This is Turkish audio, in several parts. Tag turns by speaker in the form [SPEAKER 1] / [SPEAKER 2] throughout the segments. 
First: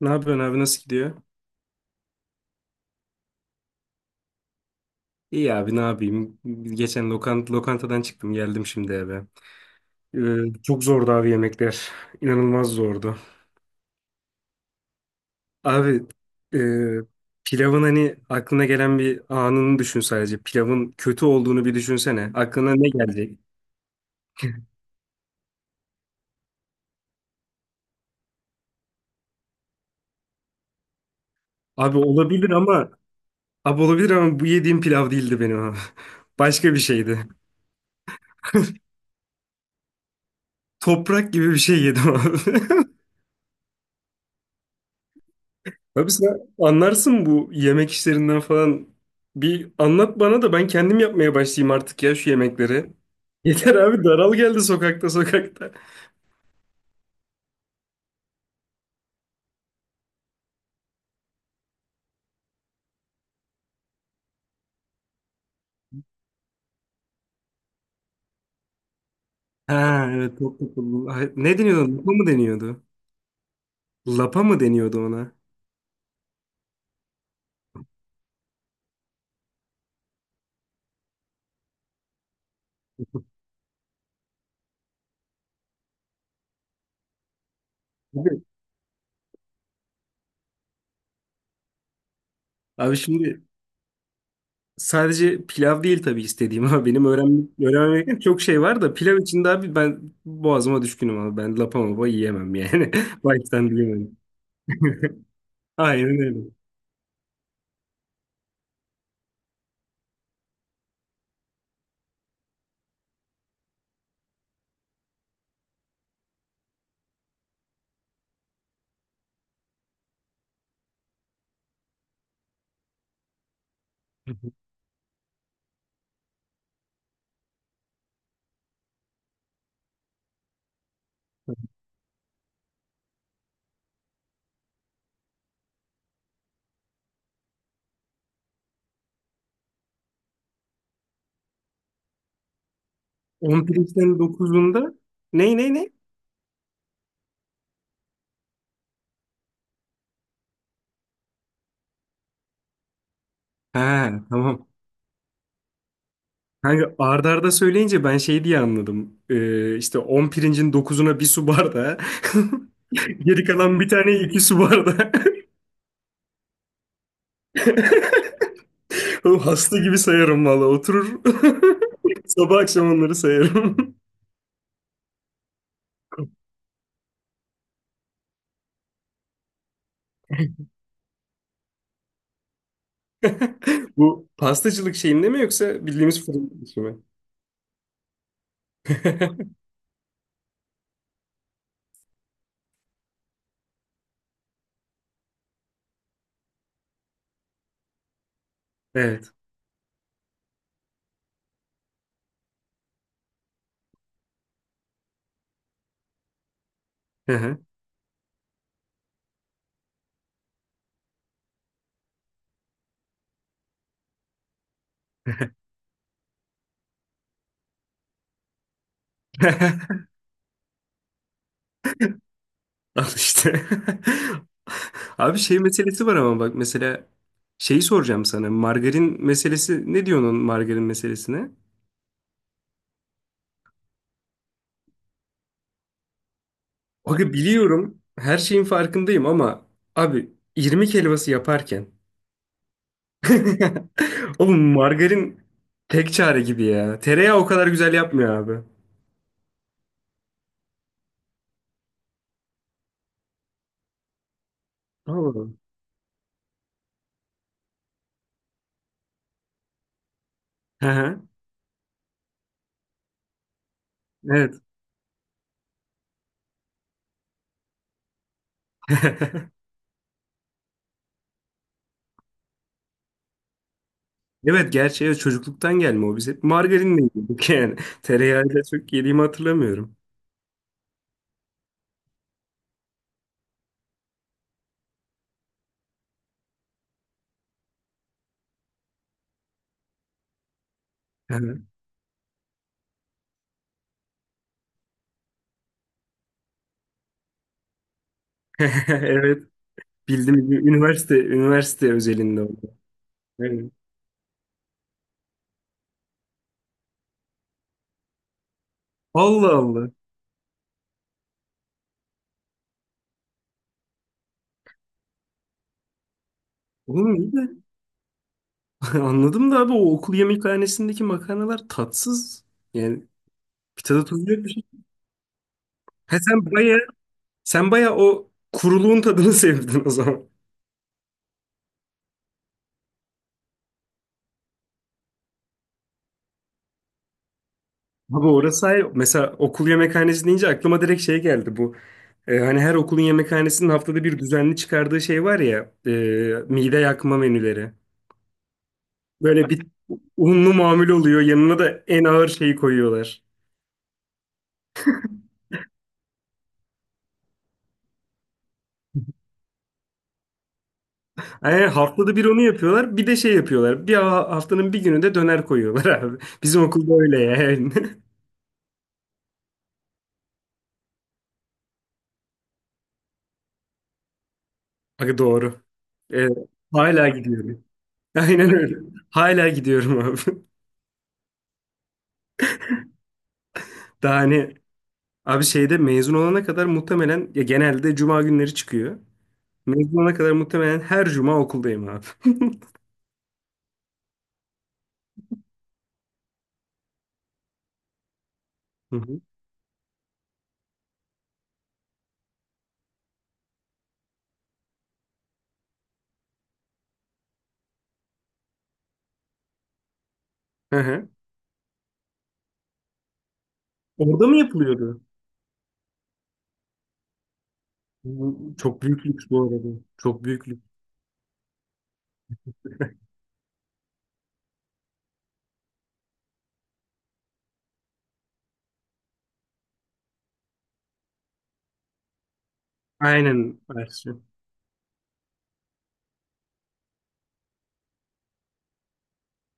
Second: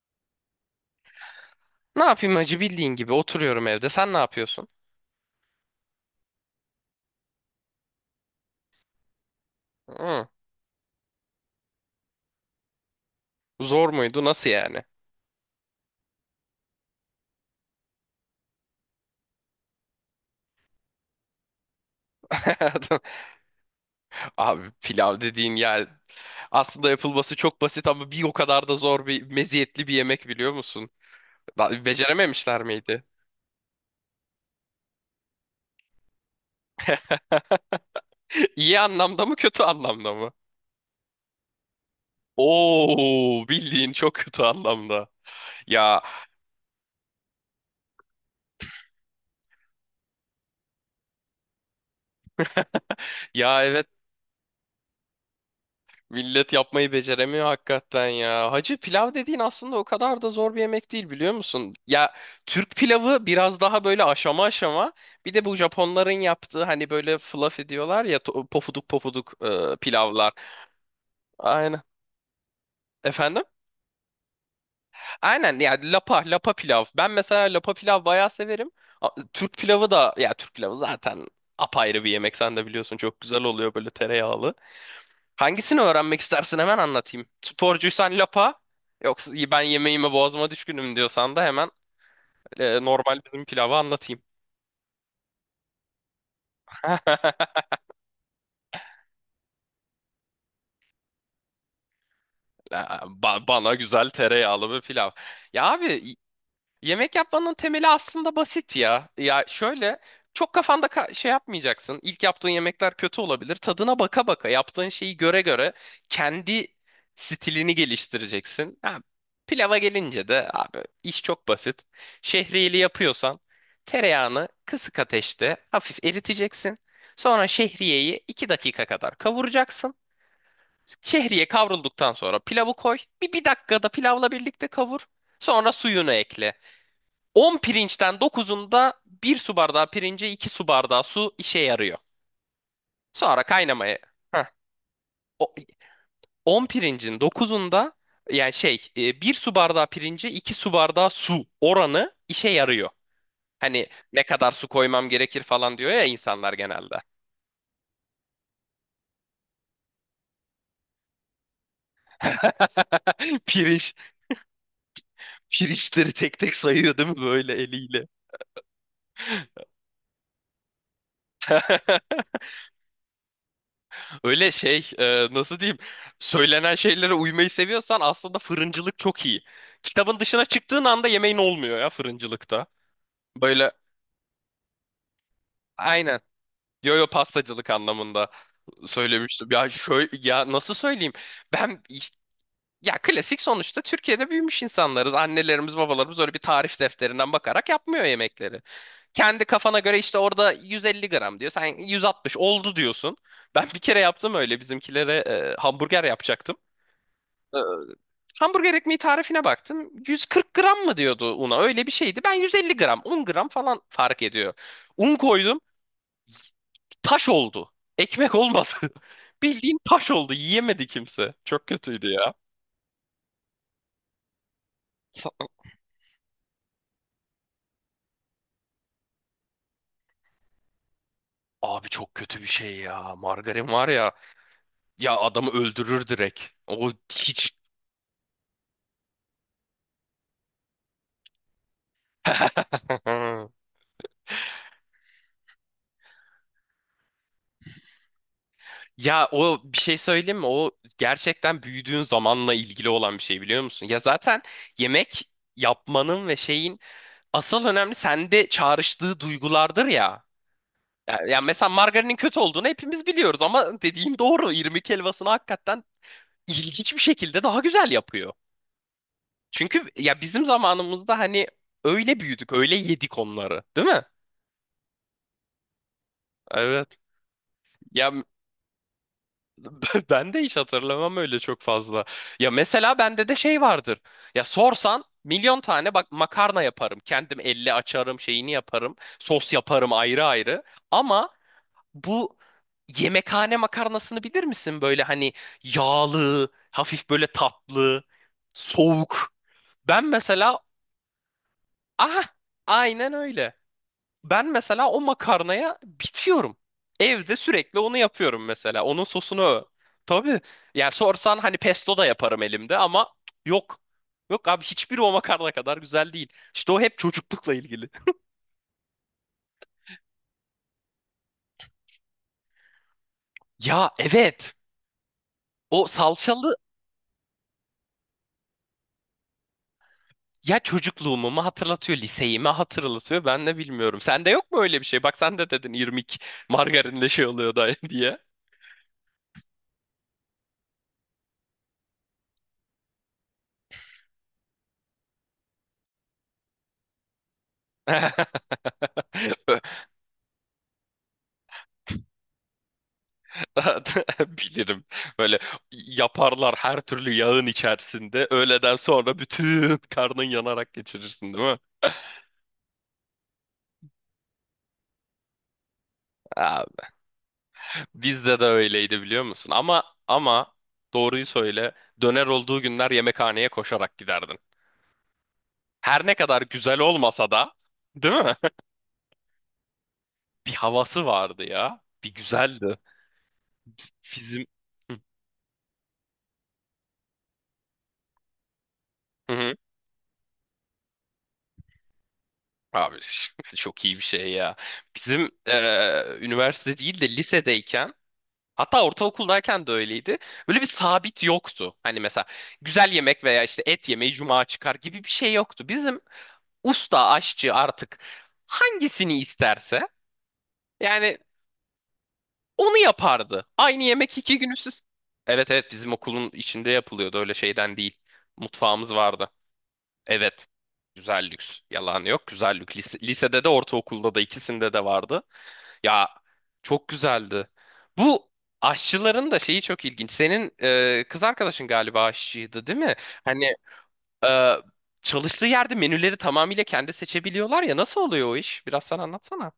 [SPEAKER 1] Ne yapıyorsun abi nasıl gidiyor?
[SPEAKER 2] Ne yapayım hacı bildiğin gibi oturuyorum evde. Sen ne yapıyorsun?
[SPEAKER 1] İyi abi ne yapayım? Geçen lokantadan çıktım geldim şimdi eve.
[SPEAKER 2] Hı,
[SPEAKER 1] Çok zordu abi yemekler. İnanılmaz zordu.
[SPEAKER 2] zor muydu? Nasıl yani?
[SPEAKER 1] Abi e, pilavın hani aklına gelen bir anını düşün sadece. Pilavın kötü olduğunu bir düşünsene. Aklına ne gelecek?
[SPEAKER 2] Abi pilav dediğin yani aslında yapılması çok basit ama bir o kadar da zor bir meziyetli bir yemek biliyor musun?
[SPEAKER 1] Abi olabilir
[SPEAKER 2] Becerememişler
[SPEAKER 1] ama
[SPEAKER 2] miydi?
[SPEAKER 1] abi olabilir ama bu yediğim pilav değildi benim abi. Başka bir şeydi.
[SPEAKER 2] İyi anlamda mı kötü anlamda mı?
[SPEAKER 1] Toprak gibi bir şey yedim abi.
[SPEAKER 2] Oo, bildiğin çok kötü anlamda. Ya
[SPEAKER 1] Abi sen anlarsın bu yemek işlerinden falan. Bir anlat bana da ben kendim yapmaya başlayayım artık ya şu yemekleri.
[SPEAKER 2] ya
[SPEAKER 1] Yeter
[SPEAKER 2] evet.
[SPEAKER 1] abi daral geldi sokakta sokakta.
[SPEAKER 2] Millet yapmayı beceremiyor hakikaten ya. Hacı pilav dediğin aslında o kadar da zor bir yemek değil biliyor musun? Ya, Türk pilavı biraz daha böyle aşama aşama. Bir de bu Japonların yaptığı hani böyle fluffy diyorlar ya, pofuduk pofuduk
[SPEAKER 1] Ha
[SPEAKER 2] pilavlar.
[SPEAKER 1] evet çok kokulu. Ay, ne
[SPEAKER 2] Aynen.
[SPEAKER 1] deniyordu? Lapa mı deniyordu?
[SPEAKER 2] Efendim?
[SPEAKER 1] Lapa mı deniyordu ona?
[SPEAKER 2] Aynen, yani lapa lapa pilav. Ben mesela lapa pilav bayağı severim. Türk pilavı da, ya Türk pilavı zaten apayrı bir yemek, sen de biliyorsun, çok güzel oluyor böyle tereyağlı. Hangisini öğrenmek istersin, hemen anlatayım. Sporcuysan
[SPEAKER 1] Abi,
[SPEAKER 2] lapa, yoksa ben yemeğime boğazıma düşkünüm diyorsan da hemen
[SPEAKER 1] abi,
[SPEAKER 2] normal
[SPEAKER 1] şimdi
[SPEAKER 2] bizim pilavı anlatayım.
[SPEAKER 1] sadece pilav değil tabii istediğim ama benim öğrenmem gereken çok şey var da pilav içinde abi ben boğazıma düşkünüm abi. Ben lapa mapa yiyemem yani. Baştan
[SPEAKER 2] Bana
[SPEAKER 1] bilemem.
[SPEAKER 2] güzel tereyağlı bir pilav. Ya
[SPEAKER 1] Aynen
[SPEAKER 2] abi,
[SPEAKER 1] öyle.
[SPEAKER 2] yemek yapmanın temeli aslında basit ya. Ya şöyle, çok kafanda şey yapmayacaksın. İlk yaptığın yemekler kötü olabilir. Tadına baka baka, yaptığın şeyi göre göre kendi stilini geliştireceksin. Ha, pilava gelince de abi iş çok basit. Şehriyeli yapıyorsan tereyağını kısık ateşte hafif eriteceksin. Sonra şehriyeyi 2 dakika kadar kavuracaksın. Şehriye kavrulduktan sonra pilavı koy. Bir dakikada pilavla birlikte kavur. Sonra suyunu ekle. 10 pirinçten 9'unda 1 su bardağı pirince 2 su bardağı su işe yarıyor. Sonra kaynamaya.
[SPEAKER 1] 11'den
[SPEAKER 2] Heh.
[SPEAKER 1] dokuzunda
[SPEAKER 2] O,
[SPEAKER 1] ne?
[SPEAKER 2] 10 pirincin 9'unda, yani şey, 1 su bardağı pirince 2 su bardağı su oranı işe yarıyor.
[SPEAKER 1] Ha
[SPEAKER 2] Hani ne kadar
[SPEAKER 1] tamam.
[SPEAKER 2] su koymam gerekir falan diyor ya insanlar
[SPEAKER 1] Kanka
[SPEAKER 2] genelde.
[SPEAKER 1] arda arda söyleyince ben şey diye anladım. İşte 10 pirincin dokuzuna bir su bardağı. Geri kalan bir
[SPEAKER 2] Pirinç,
[SPEAKER 1] tane 2 su bardağı.
[SPEAKER 2] pirinçleri tek tek sayıyor değil mi böyle eliyle?
[SPEAKER 1] Oğlum hasta gibi sayarım valla. Oturur. Sabah akşam onları sayarım.
[SPEAKER 2] Öyle şey, nasıl diyeyim, söylenen şeylere uymayı seviyorsan aslında fırıncılık çok iyi. Kitabın dışına çıktığın anda yemeğin olmuyor ya fırıncılıkta. Böyle,
[SPEAKER 1] Bu pastacılık şeyinde mi yoksa
[SPEAKER 2] aynen.
[SPEAKER 1] bildiğimiz fırın işi
[SPEAKER 2] Yo
[SPEAKER 1] mi?
[SPEAKER 2] yo, pastacılık anlamında söylemiştim. Ya şöyle, ya nasıl söyleyeyim? Ben, ya klasik, sonuçta Türkiye'de büyümüş insanlarız. Annelerimiz, babalarımız öyle bir tarif defterinden bakarak yapmıyor yemekleri.
[SPEAKER 1] Evet.
[SPEAKER 2] Kendi kafana göre işte orada 150 gram diyor. Sen 160 oldu diyorsun. Ben bir kere yaptım öyle bizimkilere, hamburger yapacaktım.
[SPEAKER 1] Hı hı.
[SPEAKER 2] Hamburger ekmeği tarifine baktım. 140 gram mı diyordu una? Öyle bir şeydi. Ben 150 gram, 10 gram falan fark ediyor. Un koydum, taş oldu. Ekmek olmadı. Bildiğin taş oldu. Yiyemedi kimse. Çok kötüydü ya.
[SPEAKER 1] Al işte.
[SPEAKER 2] Sa-
[SPEAKER 1] Abi şey meselesi var ama bak mesela şeyi soracağım sana. Margarin meselesi ne diyorsun onun margarin meselesine?
[SPEAKER 2] Abi çok kötü bir şey ya. Margarin var ya. Ya adamı öldürür direkt. O
[SPEAKER 1] Abi
[SPEAKER 2] hiç...
[SPEAKER 1] biliyorum her şeyin farkındayım ama abi irmik helvası yaparken oğlum margarin tek çare gibi ya. Tereyağı o kadar güzel yapmıyor abi.
[SPEAKER 2] Ya o, bir şey söyleyeyim mi? O gerçekten büyüdüğün zamanla ilgili olan bir şey biliyor musun? Ya zaten yemek
[SPEAKER 1] Allah.
[SPEAKER 2] yapmanın ve şeyin asıl önemli sende çağrıştığı duygulardır ya.
[SPEAKER 1] Hı
[SPEAKER 2] Ya,
[SPEAKER 1] hı.
[SPEAKER 2] ya mesela margarinin kötü olduğunu hepimiz biliyoruz ama dediğin doğru.
[SPEAKER 1] Evet.
[SPEAKER 2] İrmik helvasını hakikaten ilginç bir şekilde daha güzel yapıyor. Çünkü ya bizim zamanımızda hani öyle büyüdük, öyle yedik onları, değil mi?
[SPEAKER 1] Evet gerçi evet, çocukluktan gelme o biz hep
[SPEAKER 2] Evet.
[SPEAKER 1] margarinle yedik yani.
[SPEAKER 2] Ya
[SPEAKER 1] Tereyağıyla çok yediğimi hatırlamıyorum.
[SPEAKER 2] ben de hiç hatırlamam öyle çok fazla. Ya mesela bende de şey vardır. Ya sorsan milyon tane bak makarna yaparım. Kendim elle açarım, şeyini yaparım. Sos yaparım ayrı ayrı. Ama
[SPEAKER 1] Hı hı.
[SPEAKER 2] bu yemekhane makarnasını bilir misin? Böyle hani yağlı, hafif böyle tatlı, soğuk.
[SPEAKER 1] Evet.
[SPEAKER 2] Ben
[SPEAKER 1] Bildiğim gibi
[SPEAKER 2] mesela,
[SPEAKER 1] üniversite
[SPEAKER 2] aha,
[SPEAKER 1] özelinde oldu.
[SPEAKER 2] aynen öyle.
[SPEAKER 1] Evet.
[SPEAKER 2] Ben mesela o makarnaya bitiyorum. Evde sürekli onu yapıyorum mesela. Onun sosunu
[SPEAKER 1] Allah
[SPEAKER 2] o.
[SPEAKER 1] Allah.
[SPEAKER 2] Tabii. Yani sorsan hani pesto da yaparım elimde ama yok. Yok abi, hiçbiri o makarna kadar güzel değil. İşte o hep
[SPEAKER 1] Oğlum iyi de.
[SPEAKER 2] çocuklukla ilgili.
[SPEAKER 1] Anladım da abi o okul yemekhanesindeki makarnalar tatsız. Yani bir
[SPEAKER 2] Ya
[SPEAKER 1] tadı tuzu yok bir
[SPEAKER 2] evet.
[SPEAKER 1] şey.
[SPEAKER 2] O
[SPEAKER 1] He sen
[SPEAKER 2] salçalı.
[SPEAKER 1] baya, sen baya o kuruluğun tadını sevdin o zaman.
[SPEAKER 2] Ya çocukluğumu mu hatırlatıyor, liseyi mi hatırlatıyor ben de bilmiyorum. Sende yok mu öyle bir şey? Bak sen de dedin, irmik margarinle şey oluyor da diye.
[SPEAKER 1] Abi orası hayır. Mesela okul yemekhanesi deyince aklıma direkt şey geldi bu. Hani her okulun yemekhanesinin haftada bir düzenli çıkardığı şey var ya. Mide yakma menüleri. Böyle bir unlu mamul oluyor. Yanına da en ağır şeyi koyuyorlar.
[SPEAKER 2] Bilirim. Böyle yaparlar her türlü yağın içerisinde. Öğleden sonra bütün karnın yanarak geçirirsin değil mi?
[SPEAKER 1] Yani haftada bir onu yapıyorlar. Bir de şey yapıyorlar. Bir haftanın bir günü de döner koyuyorlar abi. Bizim
[SPEAKER 2] Abi,
[SPEAKER 1] okulda öyle yani.
[SPEAKER 2] bizde de öyleydi biliyor musun? Ama doğruyu söyle. Döner olduğu günler yemekhaneye koşarak giderdin.
[SPEAKER 1] Aga doğru.
[SPEAKER 2] Her ne
[SPEAKER 1] Evet,
[SPEAKER 2] kadar güzel
[SPEAKER 1] hala
[SPEAKER 2] olmasa da,
[SPEAKER 1] gidiyorum.
[SPEAKER 2] değil mi?
[SPEAKER 1] Aynen öyle. Hala gidiyorum abi.
[SPEAKER 2] Bir havası vardı ya. Bir güzeldi.
[SPEAKER 1] Daha
[SPEAKER 2] Bizim.
[SPEAKER 1] hani abi şeyde mezun olana kadar muhtemelen ya genelde cuma günleri çıkıyor.
[SPEAKER 2] Hı hı.
[SPEAKER 1] Mezun olana kadar muhtemelen her cuma okuldayım abi.
[SPEAKER 2] Abi çok iyi bir şey ya. Bizim üniversite değil de lisedeyken, hatta
[SPEAKER 1] Hı hı.
[SPEAKER 2] ortaokuldayken de öyleydi. Böyle bir sabit yoktu. Hani mesela güzel yemek veya işte et yemeği cuma çıkar gibi bir şey yoktu. Bizim usta aşçı artık hangisini isterse
[SPEAKER 1] Hı hı.
[SPEAKER 2] yani onu yapardı. Aynı yemek
[SPEAKER 1] Orada mı
[SPEAKER 2] 2 gün üst üste.
[SPEAKER 1] yapılıyordu?
[SPEAKER 2] Evet evet, bizim okulun içinde yapılıyordu öyle şeyden değil.
[SPEAKER 1] Bu çok
[SPEAKER 2] Mutfağımız
[SPEAKER 1] büyük lüks
[SPEAKER 2] vardı.
[SPEAKER 1] bu arada. Çok
[SPEAKER 2] Evet.
[SPEAKER 1] büyük lüks.
[SPEAKER 2] Güzel lüks. Yalan yok. Güzel lüks. Lisede de ortaokulda da ikisinde de vardı. Ya çok güzeldi. Bu aşçıların da şeyi çok ilginç. Senin kız arkadaşın galiba aşçıydı, değil mi? Hani
[SPEAKER 1] Aynen. Ersin.
[SPEAKER 2] e, çalıştığı yerde menüleri tamamıyla kendi seçebiliyorlar ya. Nasıl oluyor o iş? Biraz sen anlatsana.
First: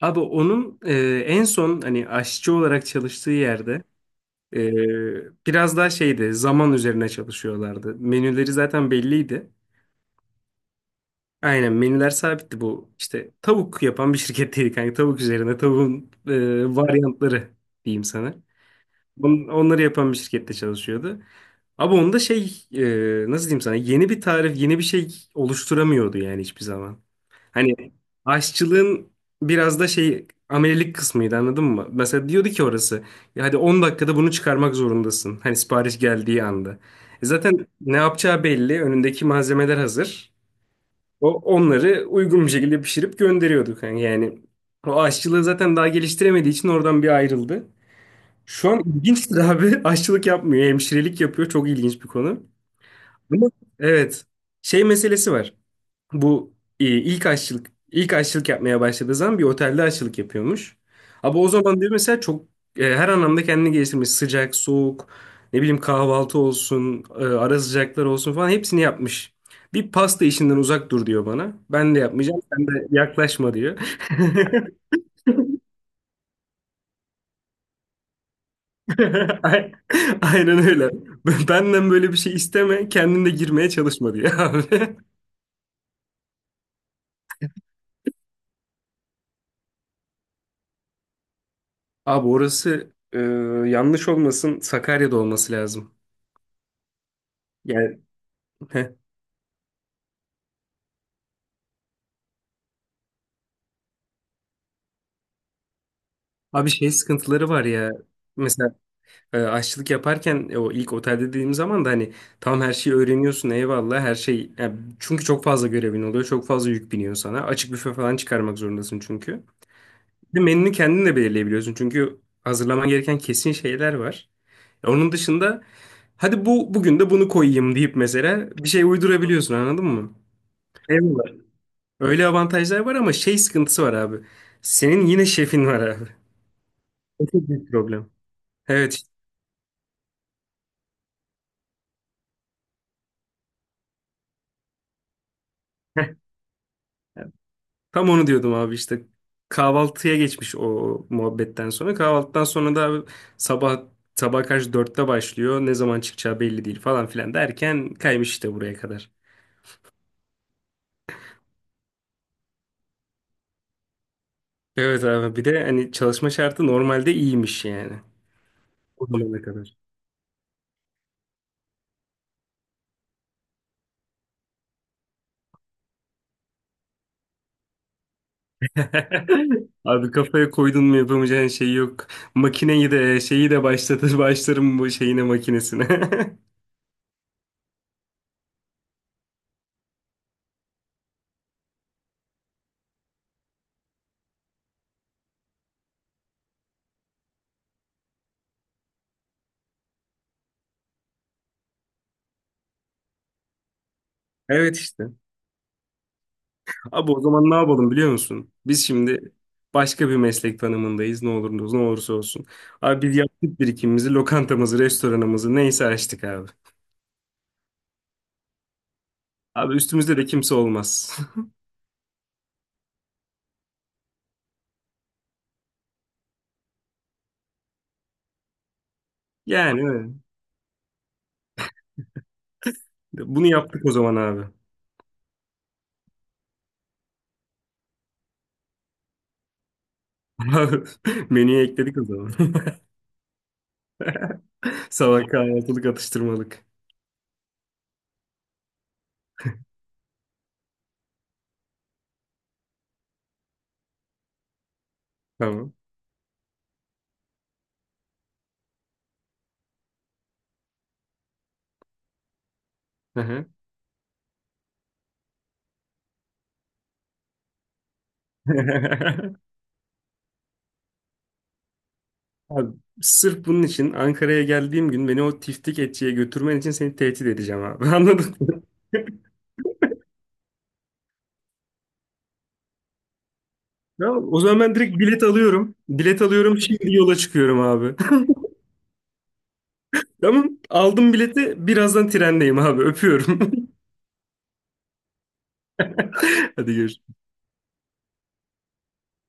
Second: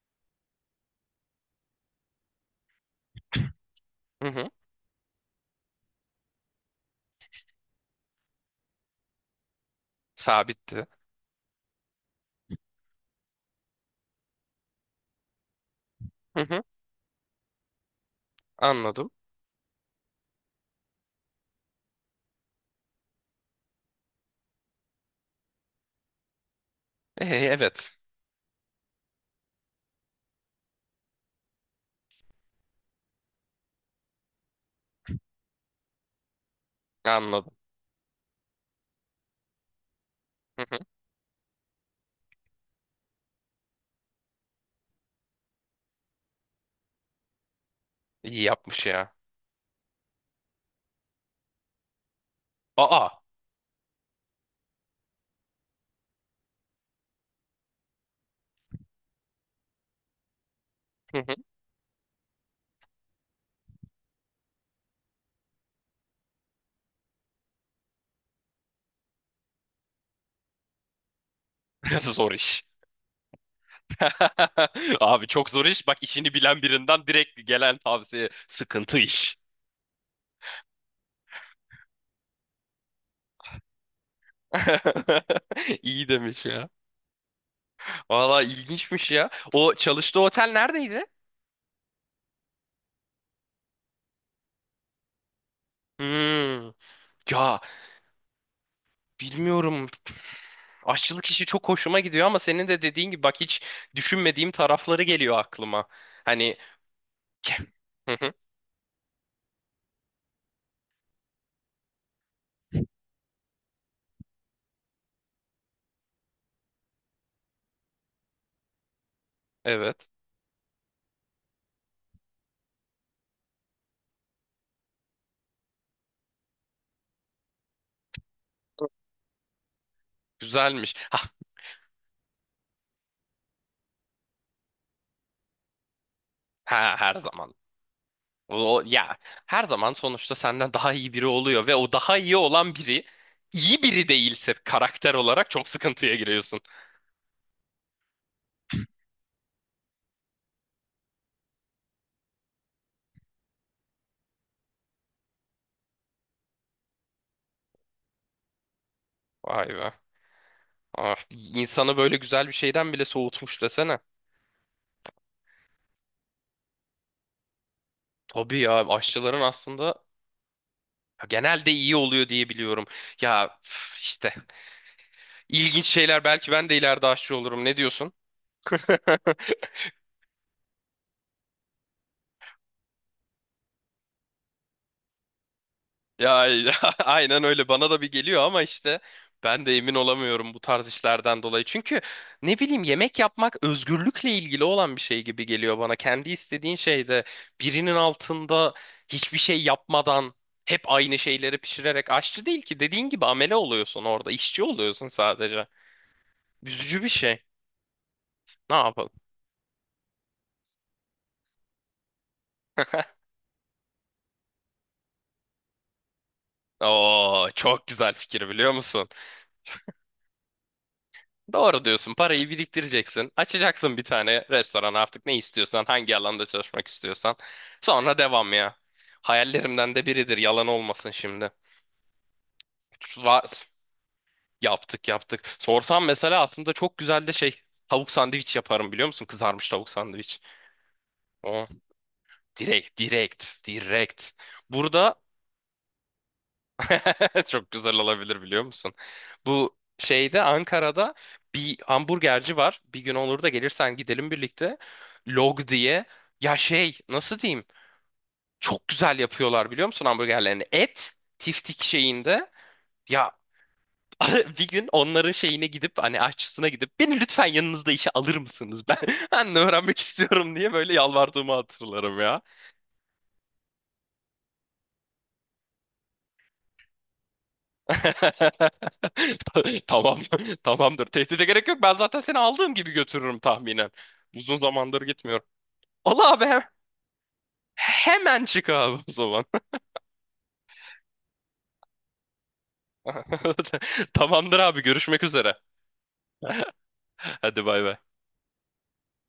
[SPEAKER 1] Abi onun en son hani aşçı olarak çalıştığı yerde
[SPEAKER 2] Hı hı.
[SPEAKER 1] biraz daha şeydi zaman üzerine çalışıyorlardı. Menüleri zaten belliydi.
[SPEAKER 2] Sabitti.
[SPEAKER 1] Aynen menüler sabitti bu. İşte tavuk yapan bir şirketteydi kanka. Tavuk üzerine tavuğun
[SPEAKER 2] Hı hı.
[SPEAKER 1] varyantları diyeyim sana.
[SPEAKER 2] Anladım.
[SPEAKER 1] Onları yapan bir şirkette çalışıyordu. Abi onda şey nasıl diyeyim sana yeni bir tarif yeni bir şey oluşturamıyordu yani hiçbir zaman.
[SPEAKER 2] E,
[SPEAKER 1] Hani
[SPEAKER 2] evet.
[SPEAKER 1] aşçılığın biraz da şey amelilik kısmıydı anladın mı? Mesela diyordu ki orası ya hadi 10 dakikada bunu çıkarmak zorundasın. Hani sipariş geldiği anda. E
[SPEAKER 2] Anladım.
[SPEAKER 1] zaten ne yapacağı belli. Önündeki malzemeler hazır.
[SPEAKER 2] Hı hı.
[SPEAKER 1] O onları uygun bir şekilde pişirip gönderiyorduk. Yani, o aşçılığı zaten daha geliştiremediği için oradan bir ayrıldı.
[SPEAKER 2] İyi
[SPEAKER 1] Şu an
[SPEAKER 2] yapmış ya.
[SPEAKER 1] ilginçtir abi. Aşçılık yapmıyor. Hemşirelik yapıyor. Çok ilginç bir konu.
[SPEAKER 2] Aa.
[SPEAKER 1] Ama evet. Şey meselesi var. Bu ilk aşçılık yapmaya başladığı zaman bir otelde aşçılık yapıyormuş.
[SPEAKER 2] Hı hı.
[SPEAKER 1] Ama o zaman diyor mesela çok her anlamda kendini geliştirmiş. Sıcak, soğuk, ne bileyim kahvaltı olsun, ara sıcaklar olsun falan hepsini yapmış. Bir pasta işinden uzak dur diyor bana. Ben de
[SPEAKER 2] Zor
[SPEAKER 1] yapmayacağım,
[SPEAKER 2] iş.
[SPEAKER 1] sen de yaklaşma diyor.
[SPEAKER 2] Abi çok zor iş. Bak, işini bilen birinden direkt gelen tavsiye sıkıntı iş.
[SPEAKER 1] Ay- Aynen öyle. Benden böyle bir şey isteme, kendin de girmeye çalışma diyor abi.
[SPEAKER 2] İyi demiş ya. Valla ilginçmiş ya. O çalıştığı otel neredeydi?
[SPEAKER 1] Abi orası yanlış olmasın Sakarya'da olması lazım.
[SPEAKER 2] Hmm. Ya
[SPEAKER 1] Yani
[SPEAKER 2] bilmiyorum. Aşçılık işi çok hoşuma gidiyor ama senin de dediğin gibi bak hiç düşünmediğim tarafları geliyor aklıma. Hani
[SPEAKER 1] Abi şey sıkıntıları var ya.
[SPEAKER 2] Hı hı,
[SPEAKER 1] Mesela aşçılık yaparken o ilk otelde dediğim zaman da hani tam her şeyi öğreniyorsun eyvallah her şey. Yani çünkü çok fazla görevin oluyor. Çok fazla yük biniyor sana. Açık büfe falan çıkarmak zorundasın çünkü.
[SPEAKER 2] evet.
[SPEAKER 1] Bir de menünü kendin de belirleyebiliyorsun. Çünkü hazırlaman gereken kesin şeyler var. Onun dışında hadi bu bugün de bunu koyayım deyip mesela bir şey uydurabiliyorsun anladın mı?
[SPEAKER 2] Güzelmiş. Ha,
[SPEAKER 1] Eyvallah. Öyle avantajlar var ama şey sıkıntısı var abi. Senin yine şefin var abi.
[SPEAKER 2] ha, her
[SPEAKER 1] O çok
[SPEAKER 2] zaman.
[SPEAKER 1] büyük problem.
[SPEAKER 2] O,
[SPEAKER 1] Evet.
[SPEAKER 2] ya her zaman sonuçta senden daha iyi biri oluyor ve o daha iyi olan biri iyi biri değilse karakter olarak çok sıkıntıya giriyorsun.
[SPEAKER 1] Tam onu diyordum abi işte kahvaltıya geçmiş o muhabbetten sonra. Kahvaltıdan sonra da abi sabah sabah karşı 4'te başlıyor. Ne zaman çıkacağı belli değil falan filan derken kaymış işte buraya kadar.
[SPEAKER 2] Vay be. Ah, insanı böyle güzel bir şeyden bile soğutmuş desene.
[SPEAKER 1] Evet abi bir de hani çalışma şartı normalde iyiymiş yani.
[SPEAKER 2] Tabii ya,
[SPEAKER 1] O
[SPEAKER 2] aşçıların
[SPEAKER 1] zamana kadar.
[SPEAKER 2] aslında ya genelde iyi oluyor diye biliyorum. Ya üf, işte ilginç şeyler, belki ben de ileride aşçı olurum. Ne diyorsun?
[SPEAKER 1] Abi kafaya koydun mu yapamayacağın şey yok. Makineyi de şeyi de başlatır başlarım bu şeyine makinesine.
[SPEAKER 2] Ya aynen öyle, bana da bir geliyor ama işte ben de emin olamıyorum bu tarz işlerden dolayı. Çünkü ne bileyim, yemek yapmak özgürlükle ilgili olan bir şey gibi geliyor bana. Kendi istediğin şeyde, birinin altında hiçbir şey yapmadan hep aynı şeyleri pişirerek aşçı değil ki, dediğin gibi amele oluyorsun orada, işçi
[SPEAKER 1] Evet
[SPEAKER 2] oluyorsun
[SPEAKER 1] işte.
[SPEAKER 2] sadece. Üzücü bir
[SPEAKER 1] Abi o
[SPEAKER 2] şey.
[SPEAKER 1] zaman ne yapalım biliyor musun?
[SPEAKER 2] Ne
[SPEAKER 1] Biz
[SPEAKER 2] yapalım?
[SPEAKER 1] şimdi başka bir meslek tanımındayız ne oluruz ne olursa olsun. Abi biz yaptık birikimimizi, lokantamızı, restoranımızı neyse açtık abi.
[SPEAKER 2] Oo, çok güzel fikir biliyor musun?
[SPEAKER 1] Abi üstümüzde de kimse olmaz.
[SPEAKER 2] Doğru diyorsun. Parayı biriktireceksin. Açacaksın bir tane restoran, artık ne istiyorsan, hangi alanda çalışmak istiyorsan. Sonra devam ya.
[SPEAKER 1] Yani
[SPEAKER 2] Hayallerimden de
[SPEAKER 1] öyle.
[SPEAKER 2] biridir. Yalan olmasın şimdi. Va-
[SPEAKER 1] Bunu yaptık o zaman abi.
[SPEAKER 2] Yaptık yaptık. Sorsam mesela aslında çok güzel de şey, tavuk sandviç yaparım biliyor musun? Kızarmış tavuk sandviç.
[SPEAKER 1] Abi, menüye
[SPEAKER 2] O
[SPEAKER 1] ekledik o zaman.
[SPEAKER 2] direkt direkt direkt. Burada
[SPEAKER 1] Sabah kahvaltılık atıştırmalık.
[SPEAKER 2] çok güzel olabilir biliyor musun? Bu şeyde Ankara'da bir hamburgerci var. Bir gün olur da gelirsen gidelim birlikte. Log
[SPEAKER 1] Tamam.
[SPEAKER 2] diye. Ya şey, nasıl diyeyim? Çok güzel yapıyorlar biliyor musun hamburgerlerini? Et tiftik şeyinde.
[SPEAKER 1] Hı
[SPEAKER 2] Ya
[SPEAKER 1] hı.
[SPEAKER 2] bir gün onların şeyine gidip hani aşçısına gidip, beni lütfen yanınızda işe alır mısınız? Ben ben de öğrenmek istiyorum diye böyle yalvardığımı hatırlarım ya.
[SPEAKER 1] Abi, sırf bunun için Ankara'ya geldiğim gün beni o tiftik etçiye götürmen için seni tehdit edeceğim abi. Anladın mı?
[SPEAKER 2] Tamam, tamamdır. Tehdide gerek yok. Ben zaten seni aldığım gibi götürürüm tahminen.
[SPEAKER 1] Tamam, o
[SPEAKER 2] Uzun
[SPEAKER 1] zaman ben direkt
[SPEAKER 2] zamandır
[SPEAKER 1] bilet
[SPEAKER 2] gitmiyorum.
[SPEAKER 1] alıyorum. Bilet
[SPEAKER 2] Ola abi,
[SPEAKER 1] alıyorum şimdi yola çıkıyorum abi.
[SPEAKER 2] hemen çık abi o zaman.
[SPEAKER 1] Tamam aldım bileti birazdan trendeyim abi öpüyorum.
[SPEAKER 2] Tamamdır abi, görüşmek üzere.
[SPEAKER 1] Hadi görüşürüz.
[SPEAKER 2] Hadi bay bay.